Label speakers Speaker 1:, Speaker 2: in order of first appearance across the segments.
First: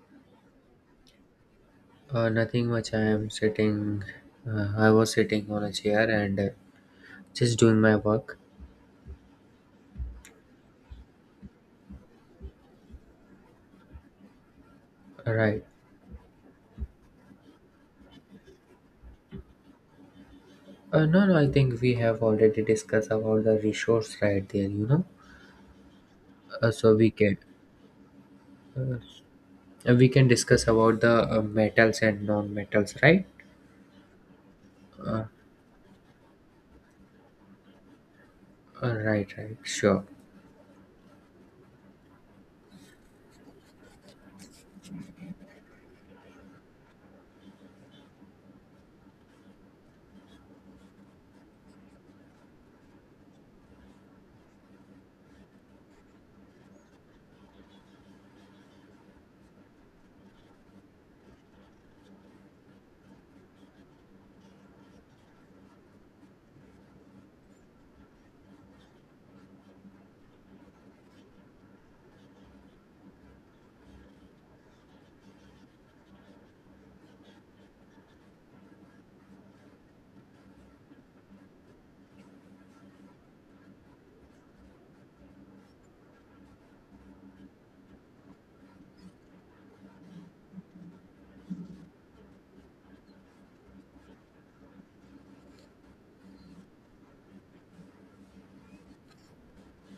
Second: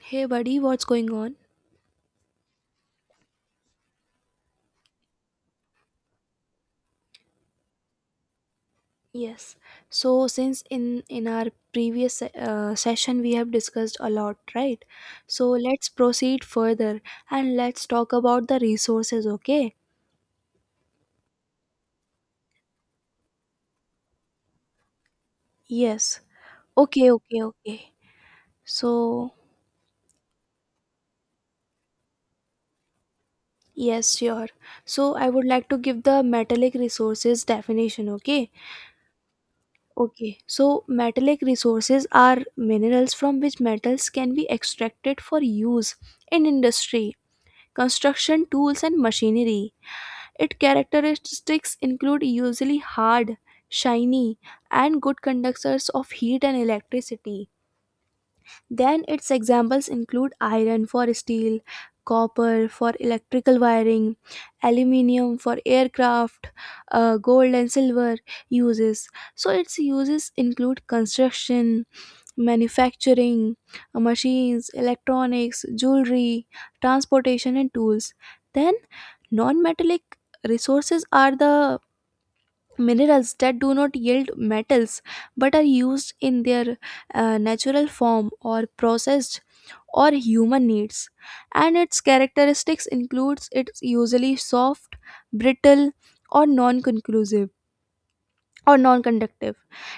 Speaker 1: Hey buddy, what's going on?
Speaker 2: Nothing much. I am sitting. I was sitting on a chair and just doing my work.
Speaker 1: Yes. So since in our previous session we have discussed a lot, right? So
Speaker 2: Right.
Speaker 1: let's proceed further and let's talk about the resources, okay?
Speaker 2: No, no, I think we have already discussed about the resource right there.
Speaker 1: Yes.
Speaker 2: So
Speaker 1: Okay, okay, okay. So
Speaker 2: uh, we can discuss about the metals and non-metals, right?
Speaker 1: yes, sure. So
Speaker 2: Uh,
Speaker 1: I would like to give the metallic resources definition, okay?
Speaker 2: right. Right. Sure.
Speaker 1: Okay. So metallic resources are minerals from which metals can be extracted for use in industry construction tools and machinery. Its characteristics include usually hard, shiny, and good conductors of heat and electricity. Then its examples include iron for steel, copper for electrical wiring, aluminium for aircraft, gold and silver uses. So its uses include construction, manufacturing, machines, electronics, jewelry, transportation and tools. Then non metallic resources are the minerals that do not yield metals but are used in their natural form or processed or human needs, and its characteristics includes it's usually soft, brittle, or non conclusive or non-conductive.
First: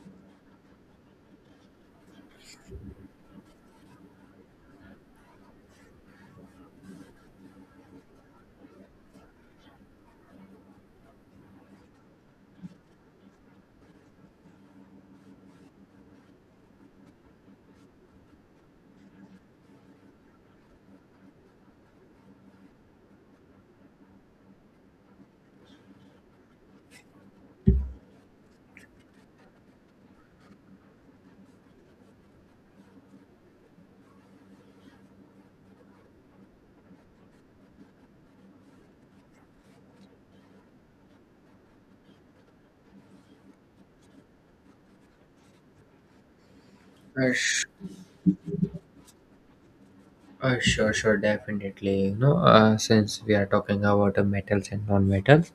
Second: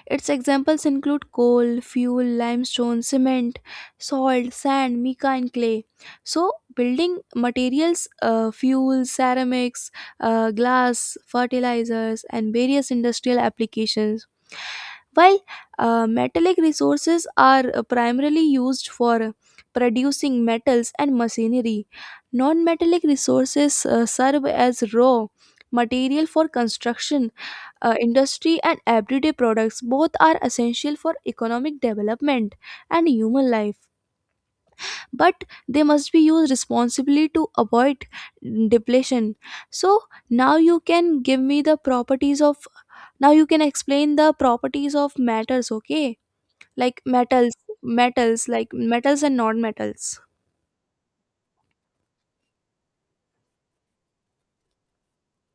Speaker 1: Its examples include coal, fuel, limestone, cement, salt, sand, mica, and clay. So, building materials, fuels, ceramics, glass, fertilizers, and various industrial applications. While metallic resources are primarily used for producing metals and machinery, non metallic resources serve as raw material for construction, industry and everyday products. Both are essential for economic development and human life, but they must be used responsibly to avoid depletion. So now you can give me the properties of, now you can explain the properties of matters, okay? Like
Speaker 2: Uh,
Speaker 1: metals,
Speaker 2: sh-
Speaker 1: metals, like metals and non-metals.
Speaker 2: sure, sure, definitely. Since we are talking about metals and non-metals,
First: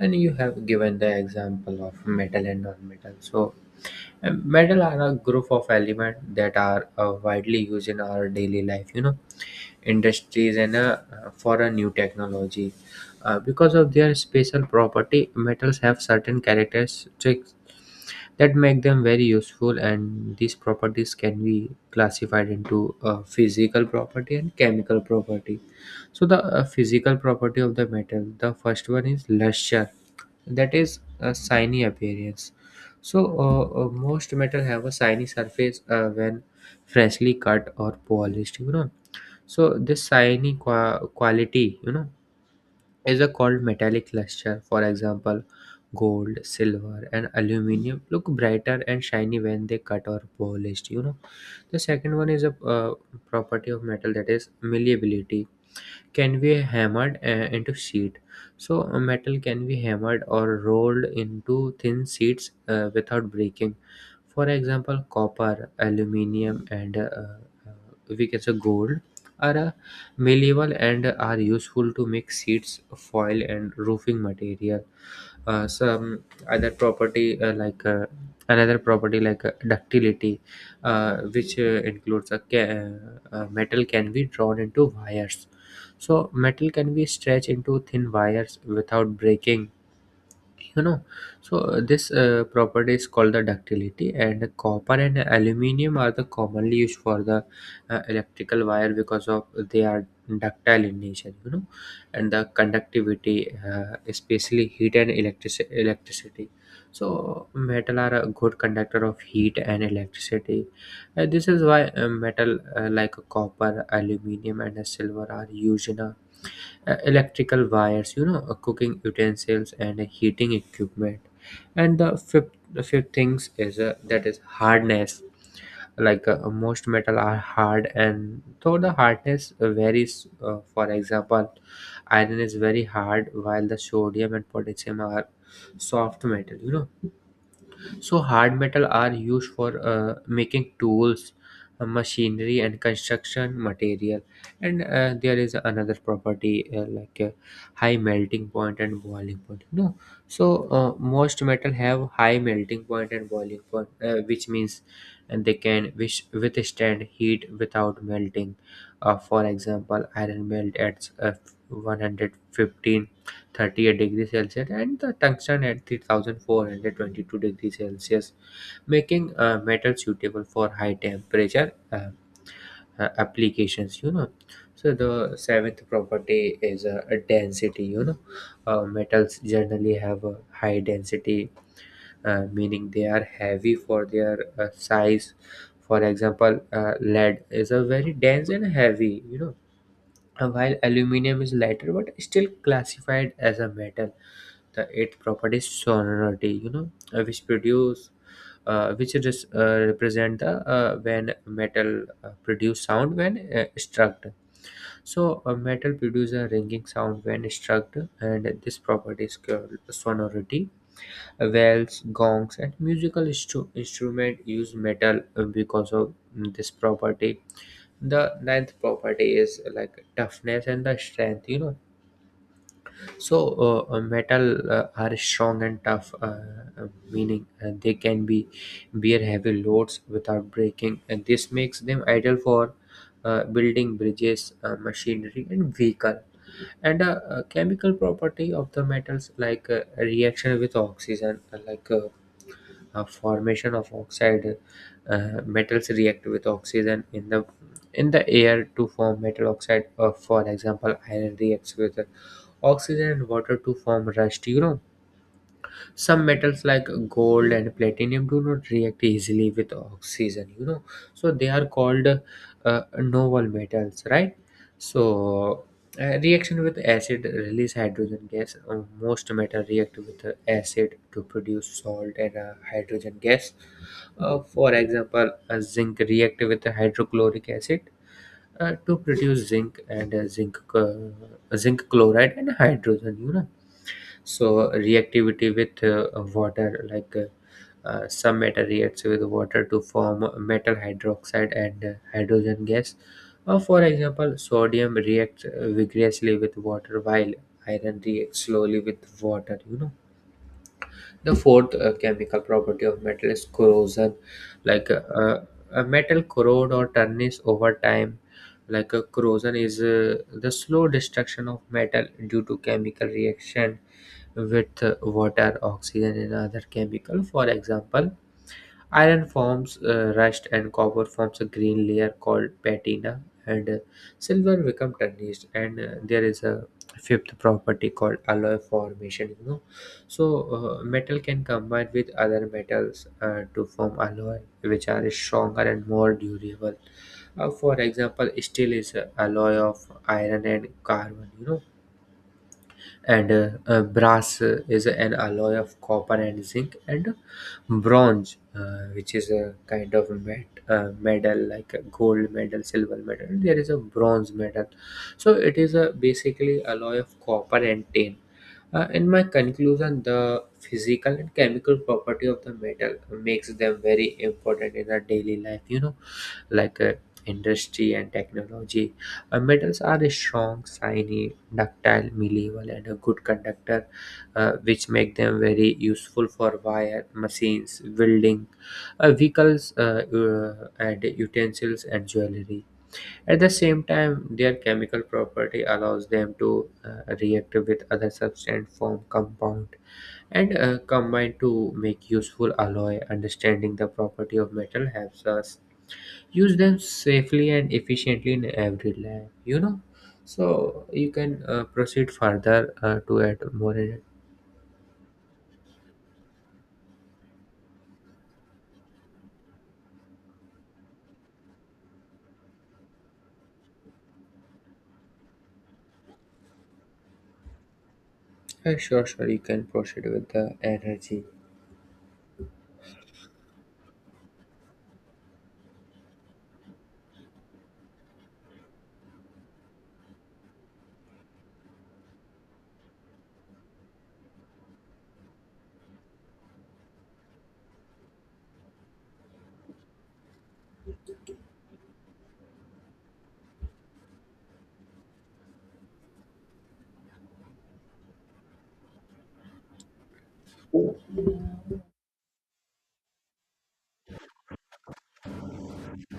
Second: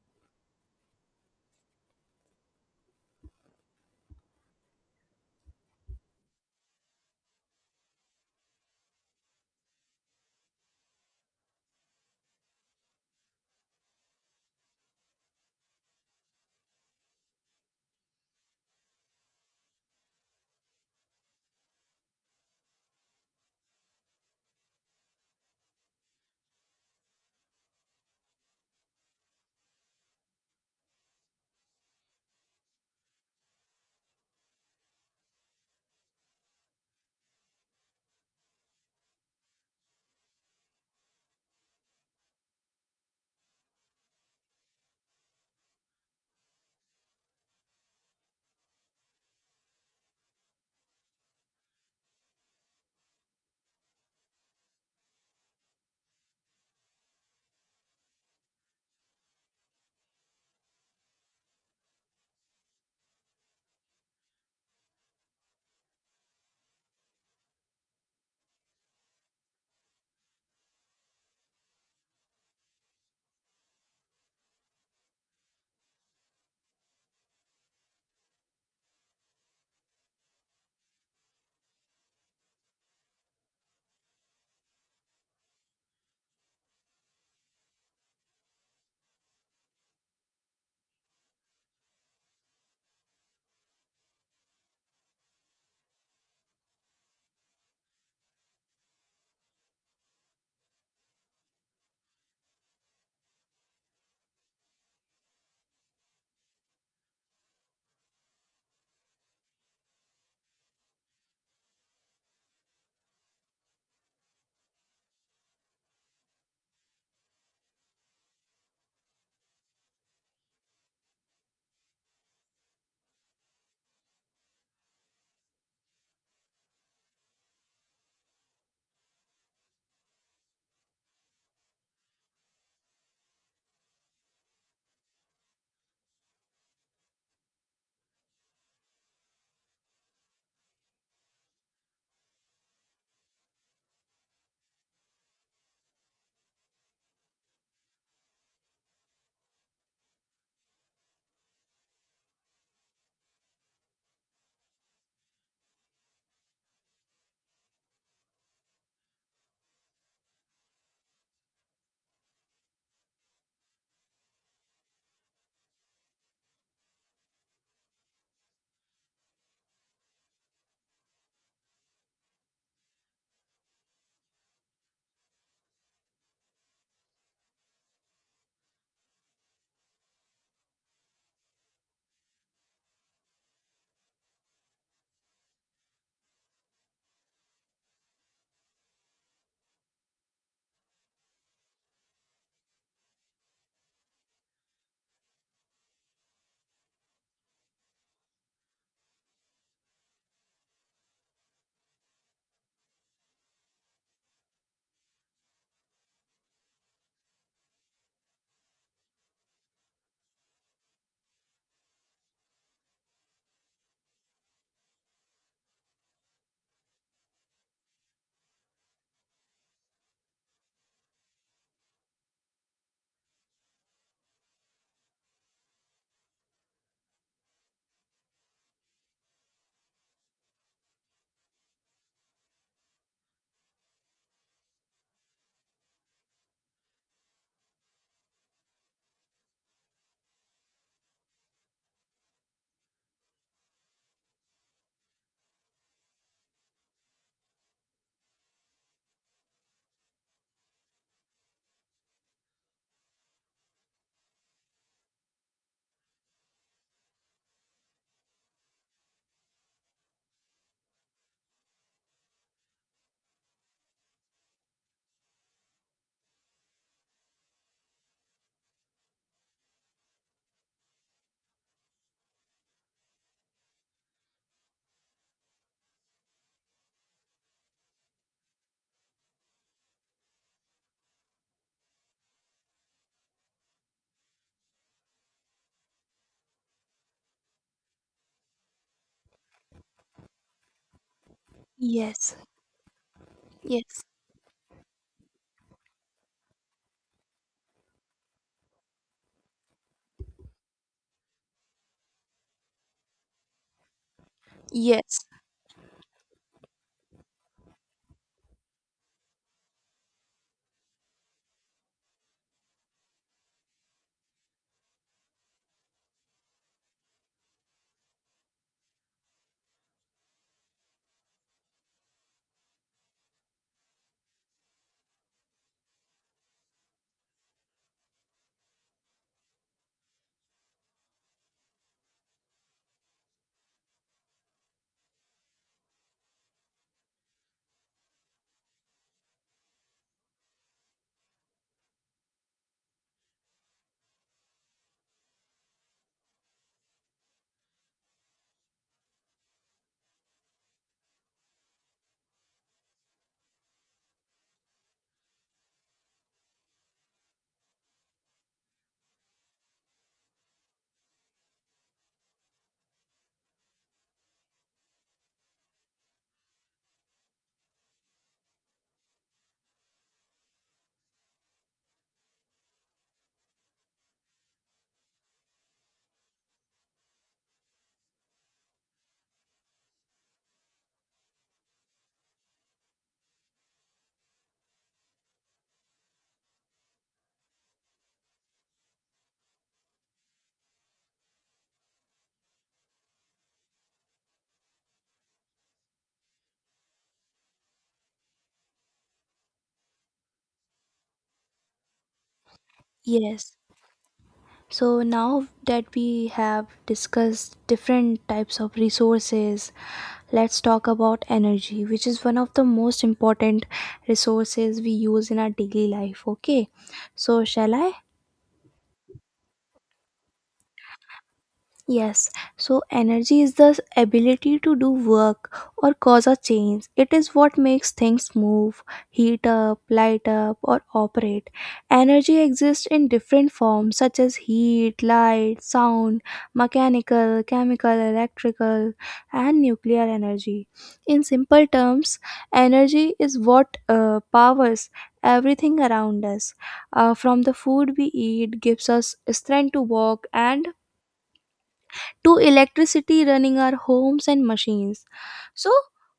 Speaker 2: and you have given the example of metal and non-metal, so metal are a group of elements that are widely used in our daily life, industries and for a new technology. Because of their special property, metals have certain characteristics that make them very useful, and these properties can be classified into physical property and chemical property. So, the physical property of the metal, the first one is luster, that is a shiny appearance. So most metal have a shiny surface when freshly cut or polished. So this shiny quality is a called metallic luster. For example, gold, silver, and aluminum look brighter and shiny when they cut or polished. The second one is a property of metal, that is malleability. Can be hammered into sheet. So metal can be hammered or rolled into thin sheets without breaking. For example, copper, aluminum, and we can say gold are malleable and are useful to make sheets, foil, and roofing material. Uh, some other property uh, like uh, another property like ductility, which includes a ca- metal can be drawn into wires. So metal can be stretched into thin wires without breaking you know so this property is called the ductility, and copper and aluminum are the commonly used for the electrical wire, because of they are ductile in nature. And the conductivity, especially heat and electricity. So metal are a good conductor of heat and electricity. This is why metal like copper, aluminum, and silver are used in a electrical wires, cooking utensils, and heating equipment. And the fifth things is that is hardness. Like, most metal are hard, and though the hardness varies, for example, iron is very hard while the sodium and potassium are soft metal. So hard metal are used for making tools, machinery, and construction material. And there is another property like high melting point and boiling point. No. So most metal have high melting point and boiling point, which means and they can wish withstand heat without melting. For example, iron melt at 115 38 degrees Celsius, and the tungsten at 3,422 degrees Celsius, making metal suitable for high temperature applications. So the seventh property is a density. Metals generally have a high density, meaning they are heavy for their size. For example, lead is a very dense and heavy. While aluminum is lighter but still classified as a metal. The eighth property is sonority, which is, represent the when metal produce sound when struck. So a metal produces a ringing sound when struck, and this property is called sonority. Bells, gongs, and musical instrument use metal, because of this property. The ninth property is like toughness and the strength. So metal are strong and tough, meaning they can be bear heavy loads without breaking, and this makes them ideal for building bridges, machinery, and vehicle. And chemical property of the metals, like reaction with oxygen, like formation of oxide, metals react with oxygen in the air to form metal oxide. For example, iron reacts with oxygen and water to form rusty you Some metals like gold and platinum do not react easily with oxygen, so they are called noble metals, right? So reaction with acid release hydrogen gas. Most metal react with acid to produce salt and hydrogen gas. For example, zinc react with hydrochloric acid, to produce zinc and zinc chloride and hydrogen. So reactivity with water, like, some metal reacts with water to form metal hydroxide and
Speaker 1: Yes,
Speaker 2: hydrogen gas. Or for
Speaker 1: yes,
Speaker 2: example, sodium reacts vigorously with water while iron reacts slowly with water. The fourth chemical property of metal is corrosion. Like,
Speaker 1: yes,
Speaker 2: a metal corrode or tarnish over time. Like, a corrosion is the slow destruction of metal due to chemical reaction with water, oxygen, and other chemical. For example, iron forms rust and copper forms a green layer called patina, and silver become tarnished. And there is a fifth property called alloy formation. So metal can combine with other metals to form alloy, which are stronger and more durable. For example, steel is a alloy of iron and carbon. And brass is an alloy of copper and zinc, and bronze, which is a kind of medal, like a gold medal, silver medal, there is a bronze medal, so it is a basically alloy of copper and tin. In my conclusion, the physical and chemical property of the metal makes them very important in our daily life, like industry and technology. Metals are a strong, shiny, ductile, malleable, and a good conductor, which make them very useful for wire, machines, welding, vehicles, and utensils and jewelry. At the same time, their chemical property allows them to react with other substance form compound and combine to make useful alloy. Understanding the property of metal helps us use them safely and efficiently in every lab. So you can proceed further to add
Speaker 1: yes.
Speaker 2: more energy.
Speaker 1: So now that we have discussed different types of resources, let's talk about energy, which is one of the most important resources we use in our daily life. Okay, so shall I?
Speaker 2: Sure, sure, you can proceed with the energy.
Speaker 1: Yes, so energy is the ability to do work or cause a change. It is what makes things move, heat up, light up, or operate. Energy exists in different forms such as heat, light, sound, mechanical, chemical, electrical, and nuclear energy. In simple terms, energy is what powers everything around us. From the food we eat gives us strength to walk and
Speaker 2: uh,
Speaker 1: to electricity running our homes and machines. So,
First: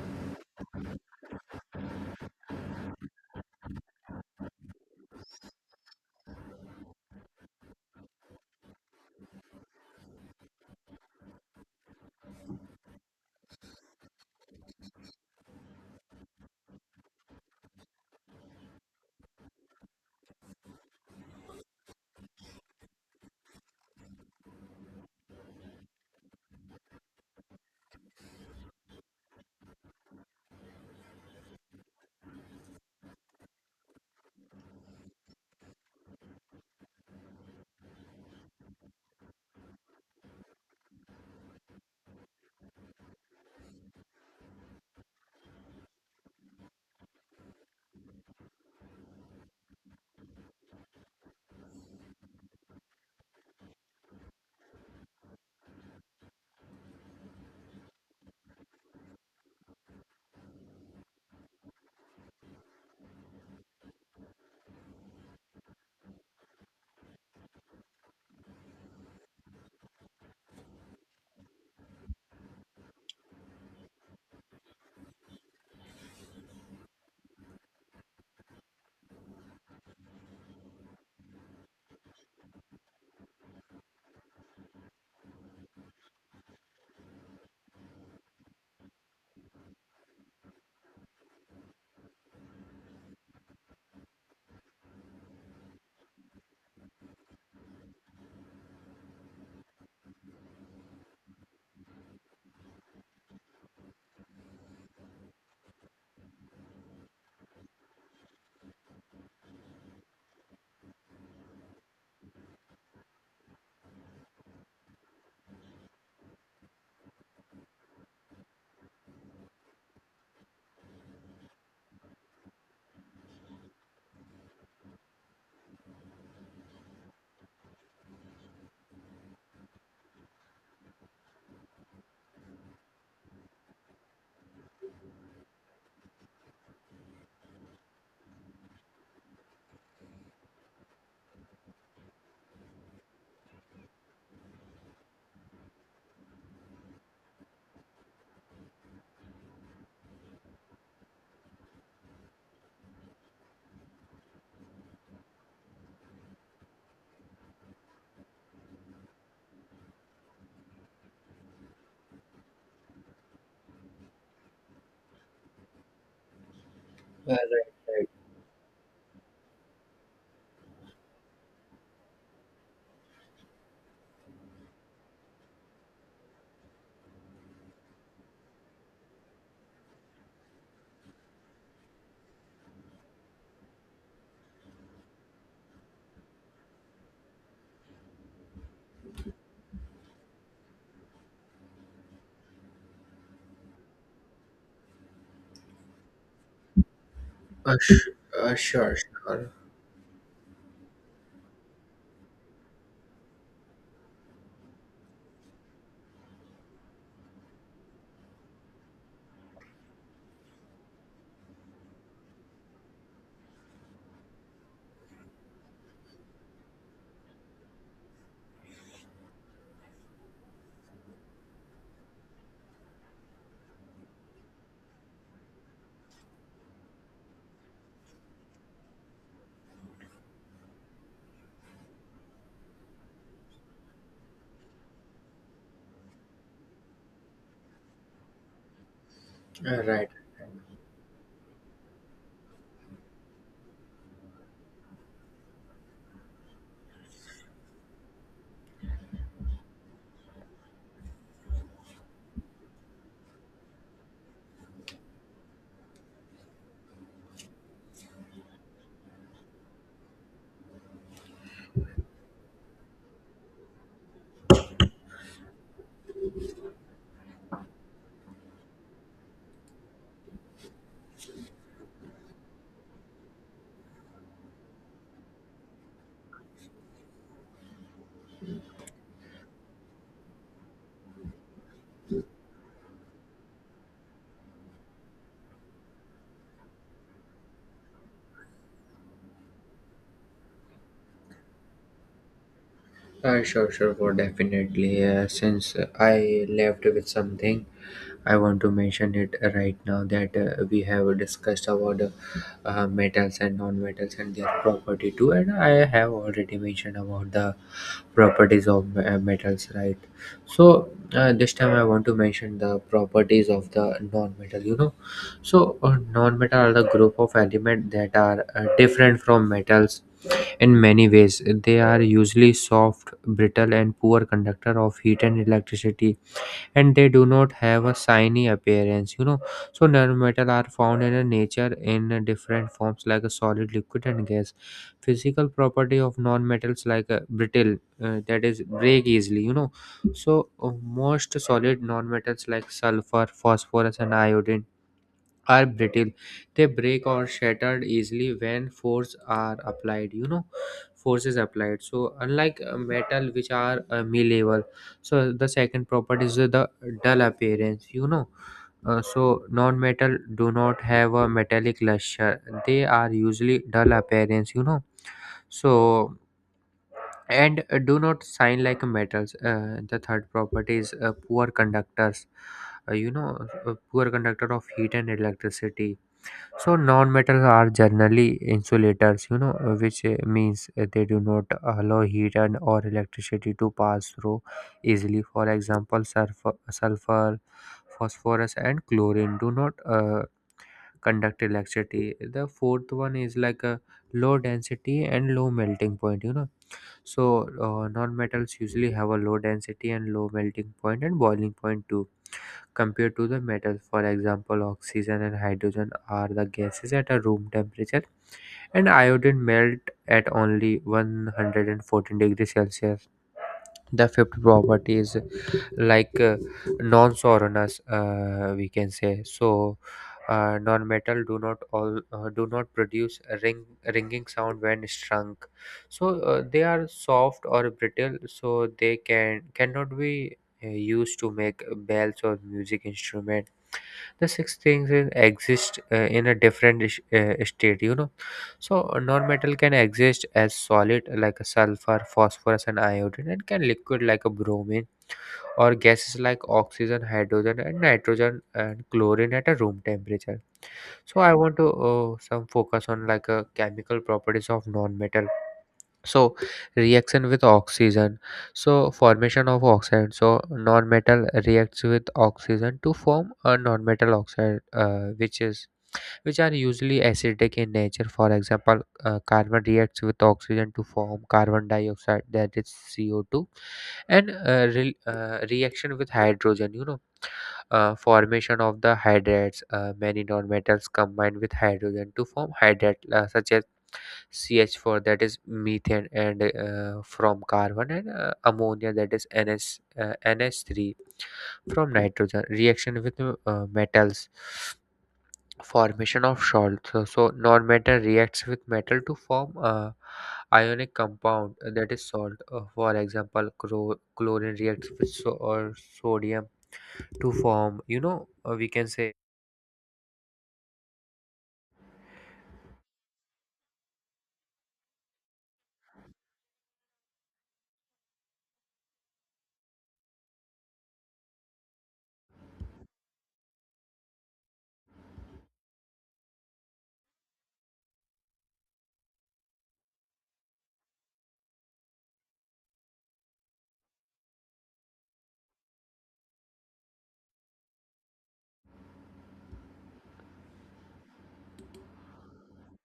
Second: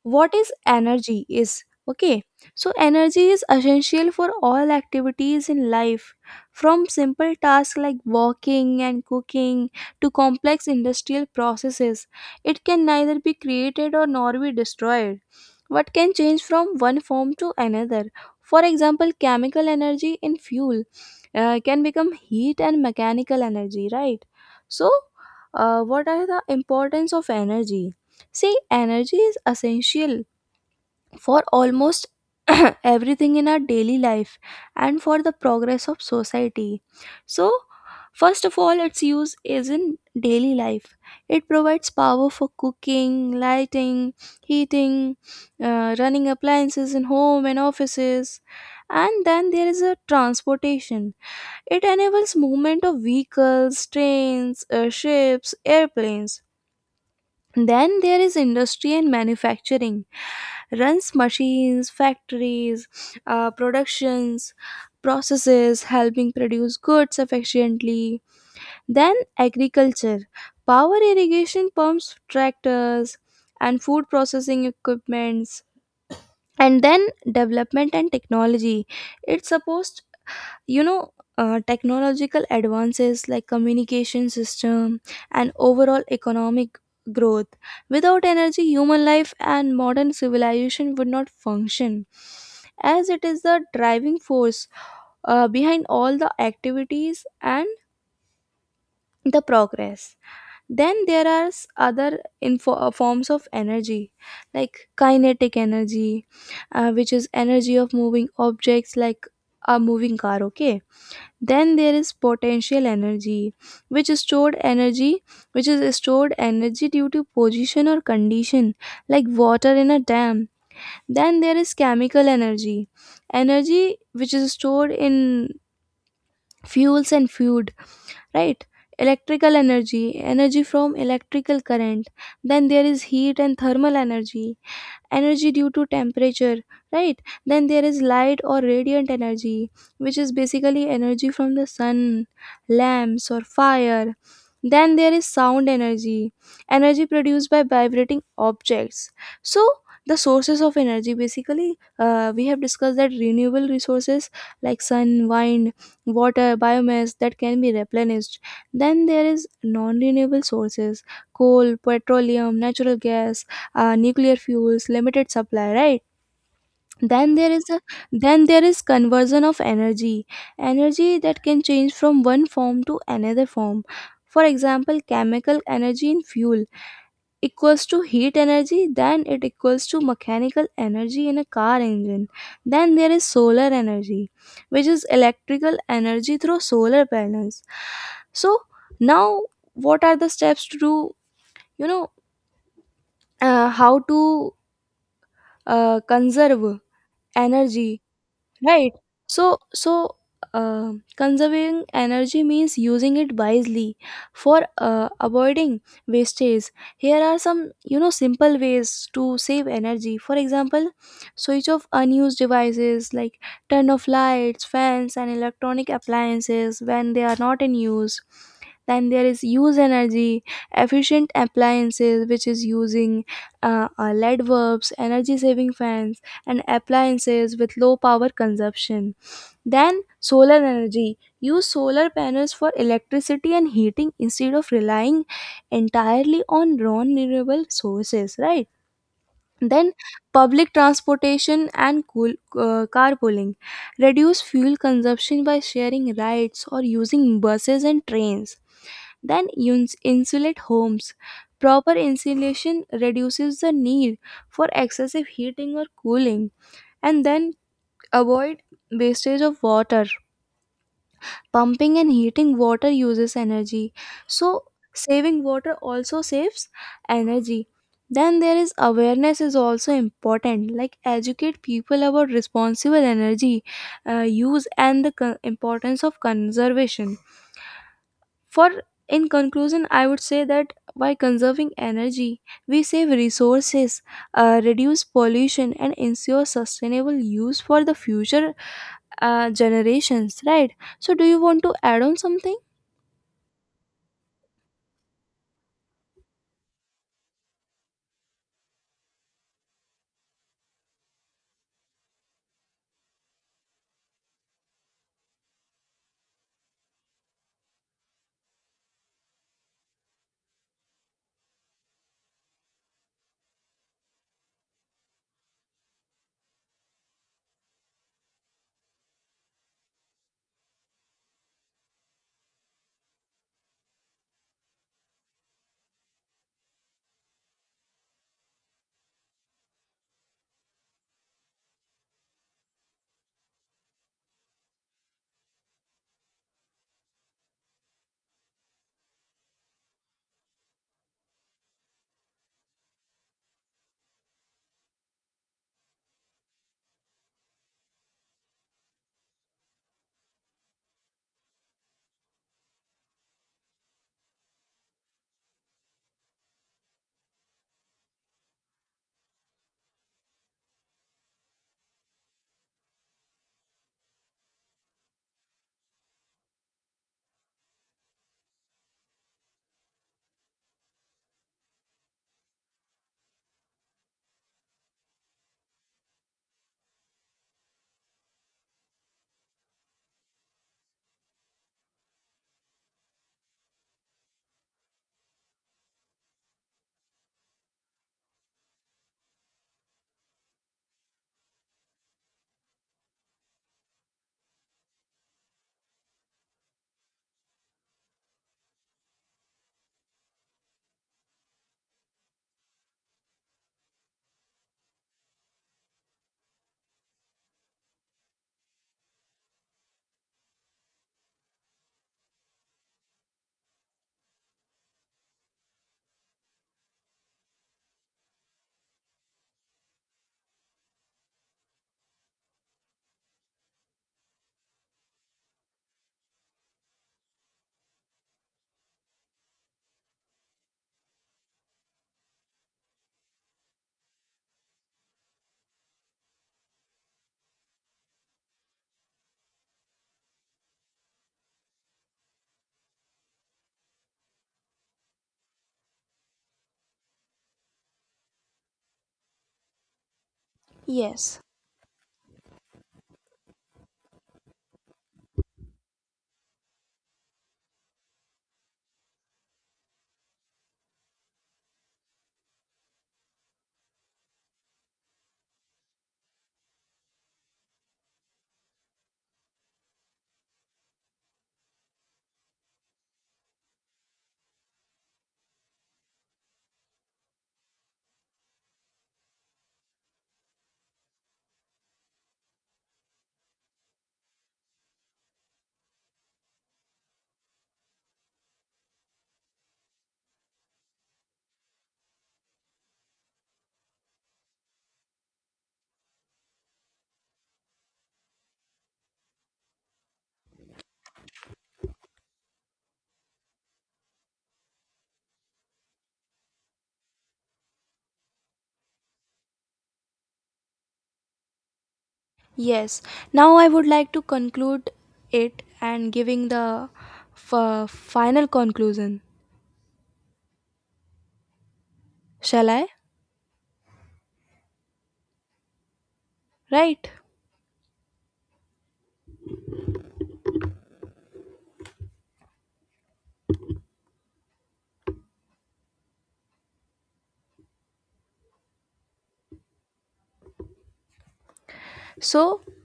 Speaker 1: what is energy? Is okay. So, energy is essential for all activities in life, from simple tasks like walking and cooking to complex industrial processes. It can neither be created or nor be destroyed. What can change from one form to another? For example, chemical energy in fuel can become heat and mechanical energy, right? So, what are the importance of energy? See, energy is essential for almost everything in our daily life and for the progress of society. So, first of all, its use is in daily life. It provides power for cooking, lighting, heating, running appliances in home and offices. And then there is a transportation. It enables movement of vehicles, trains, ships, airplanes. Then there is industry and manufacturing, runs machines, factories, productions processes, helping produce goods efficiently. Then agriculture, power irrigation pumps, tractors, and food processing equipments. And then development and technology, it supports, you know, technological advances like communication system and overall economic growth. Without energy, human life and modern civilization would not function, as it is the driving force behind all the activities and the progress. Then there are other forms of energy like kinetic energy, which is energy of moving objects like a moving car, okay? Then there is potential energy, which is stored energy, which is stored energy due to position or condition, like water in a dam. Then there is chemical energy, energy which is stored in fuels and food, right? Electrical energy, energy from electrical current. Then there is heat and thermal energy, energy due to temperature, right? Then there is light or radiant energy, which is basically energy from the sun, lamps or fire. Then there is sound energy, energy produced by vibrating objects. So the sources of energy, basically we have discussed that renewable resources like sun, wind, water, biomass, that can be replenished. Then there is non renewable sources, coal, petroleum, natural gas, nuclear fuels, limited supply, right? Then
Speaker 2: right,
Speaker 1: there is a,
Speaker 2: right.
Speaker 1: then there is conversion of energy, energy that can change from one form to another form. For example, chemical energy in fuel equals to heat energy, then it equals to mechanical energy in a car engine. Then there is solar energy, which is electrical energy through solar panels. So now, what are the steps to do? You know, how to conserve
Speaker 2: Uh,
Speaker 1: energy,
Speaker 2: sh-
Speaker 1: right?
Speaker 2: sure, sure.
Speaker 1: So conserving energy means using it wisely for avoiding wastage. Here are some, you know, simple ways to save energy. For example, switch off unused devices, like turn off lights, fans and electronic appliances when they are not in use. Then there is use energy efficient appliances, which is using LED bulbs, energy saving fans and appliances with low power consumption. Then solar energy, use solar panels for electricity and heating instead of relying entirely on non renewable sources, right? Then
Speaker 2: Right.
Speaker 1: public transportation and cool, carpooling. Reduce fuel consumption by sharing rides or using buses and trains. Then insulate homes. Proper insulation reduces the need for excessive heating or cooling. And then avoid wastage of water. Pumping and heating water uses energy, so saving water also saves energy. Then there is awareness is also important, like educate people about responsible energy use and the importance of conservation. For in conclusion, I would say that by conserving energy, we save resources, reduce pollution and ensure sustainable use for the future generations, right? So do you want to add on something?
Speaker 2: Sure, sure. For definitely. Since I left with something, I want to mention it right now that we have discussed about metals and non-metals and their property too, and I have already mentioned about the properties of metals, right? So this time I want to mention the properties of the non-metal. So non-metal are the group of elements that are different from metals in many ways. They are usually soft, brittle, and poor conductor of heat and electricity, and they do not have a shiny appearance. So nanometal are found in a nature in different forms like a solid, liquid, and gas. Physical property of non-metals, like a brittle, that is break easily. So most solid non-metals like sulfur, phosphorus, and iodine are brittle. They break or shattered easily when force are applied. Force is applied. So unlike metal, which are malleable, so the second property is the dull appearance. So non-metal do not have a metallic luster. They are usually dull appearance. So and do not shine like metals. The third property is poor conductors. Uh, you know, Poor conductor of heat and electricity. So non-metals are generally insulators, which means they do not allow heat and or electricity to pass through easily. For example, sulfur, phosphorus, and chlorine do not conduct electricity. The fourth one is like a low density and low melting point. So non-metals usually have a low density and low melting point and boiling point too compared to the metal. For example, oxygen and hydrogen are the gases at a room temperature, and iodine melt at only 114 degrees Celsius. The fifth property is like non-soreness, we can say. So non-metal do not produce a ringing sound when shrunk. So they are soft or brittle, so they cannot be used to make bells or music instrument. The six things exist in a different state. So non-metal can exist as solid like a sulfur, phosphorus, and iodine, and can liquid like a bromine, or gases like oxygen, hydrogen, and nitrogen, and chlorine at a room temperature. So I
Speaker 1: Yes,
Speaker 2: want to some focus on like a chemical properties of non-metal. So reaction with oxygen, so formation of oxide. So non-metal reacts with oxygen to form a non-metal oxide, which are usually acidic in nature. For example, carbon reacts with oxygen to form carbon dioxide, that is CO2. And reaction with hydrogen. Formation of the hydrates. Many non-metals combine with hydrogen to form hydrate, such as CH4, that is methane, and from carbon, and ammonia, that is NS uh, NH3, from nitrogen. Reaction with metals, formation of salt. So non-metal reacts with metal to form ionic compound, that is salt. For example, chlorine reacts with or sodium to form, we can say.
Speaker 1: yes. Now I would like to conclude it and giving the final conclusion. Shall I? Right. So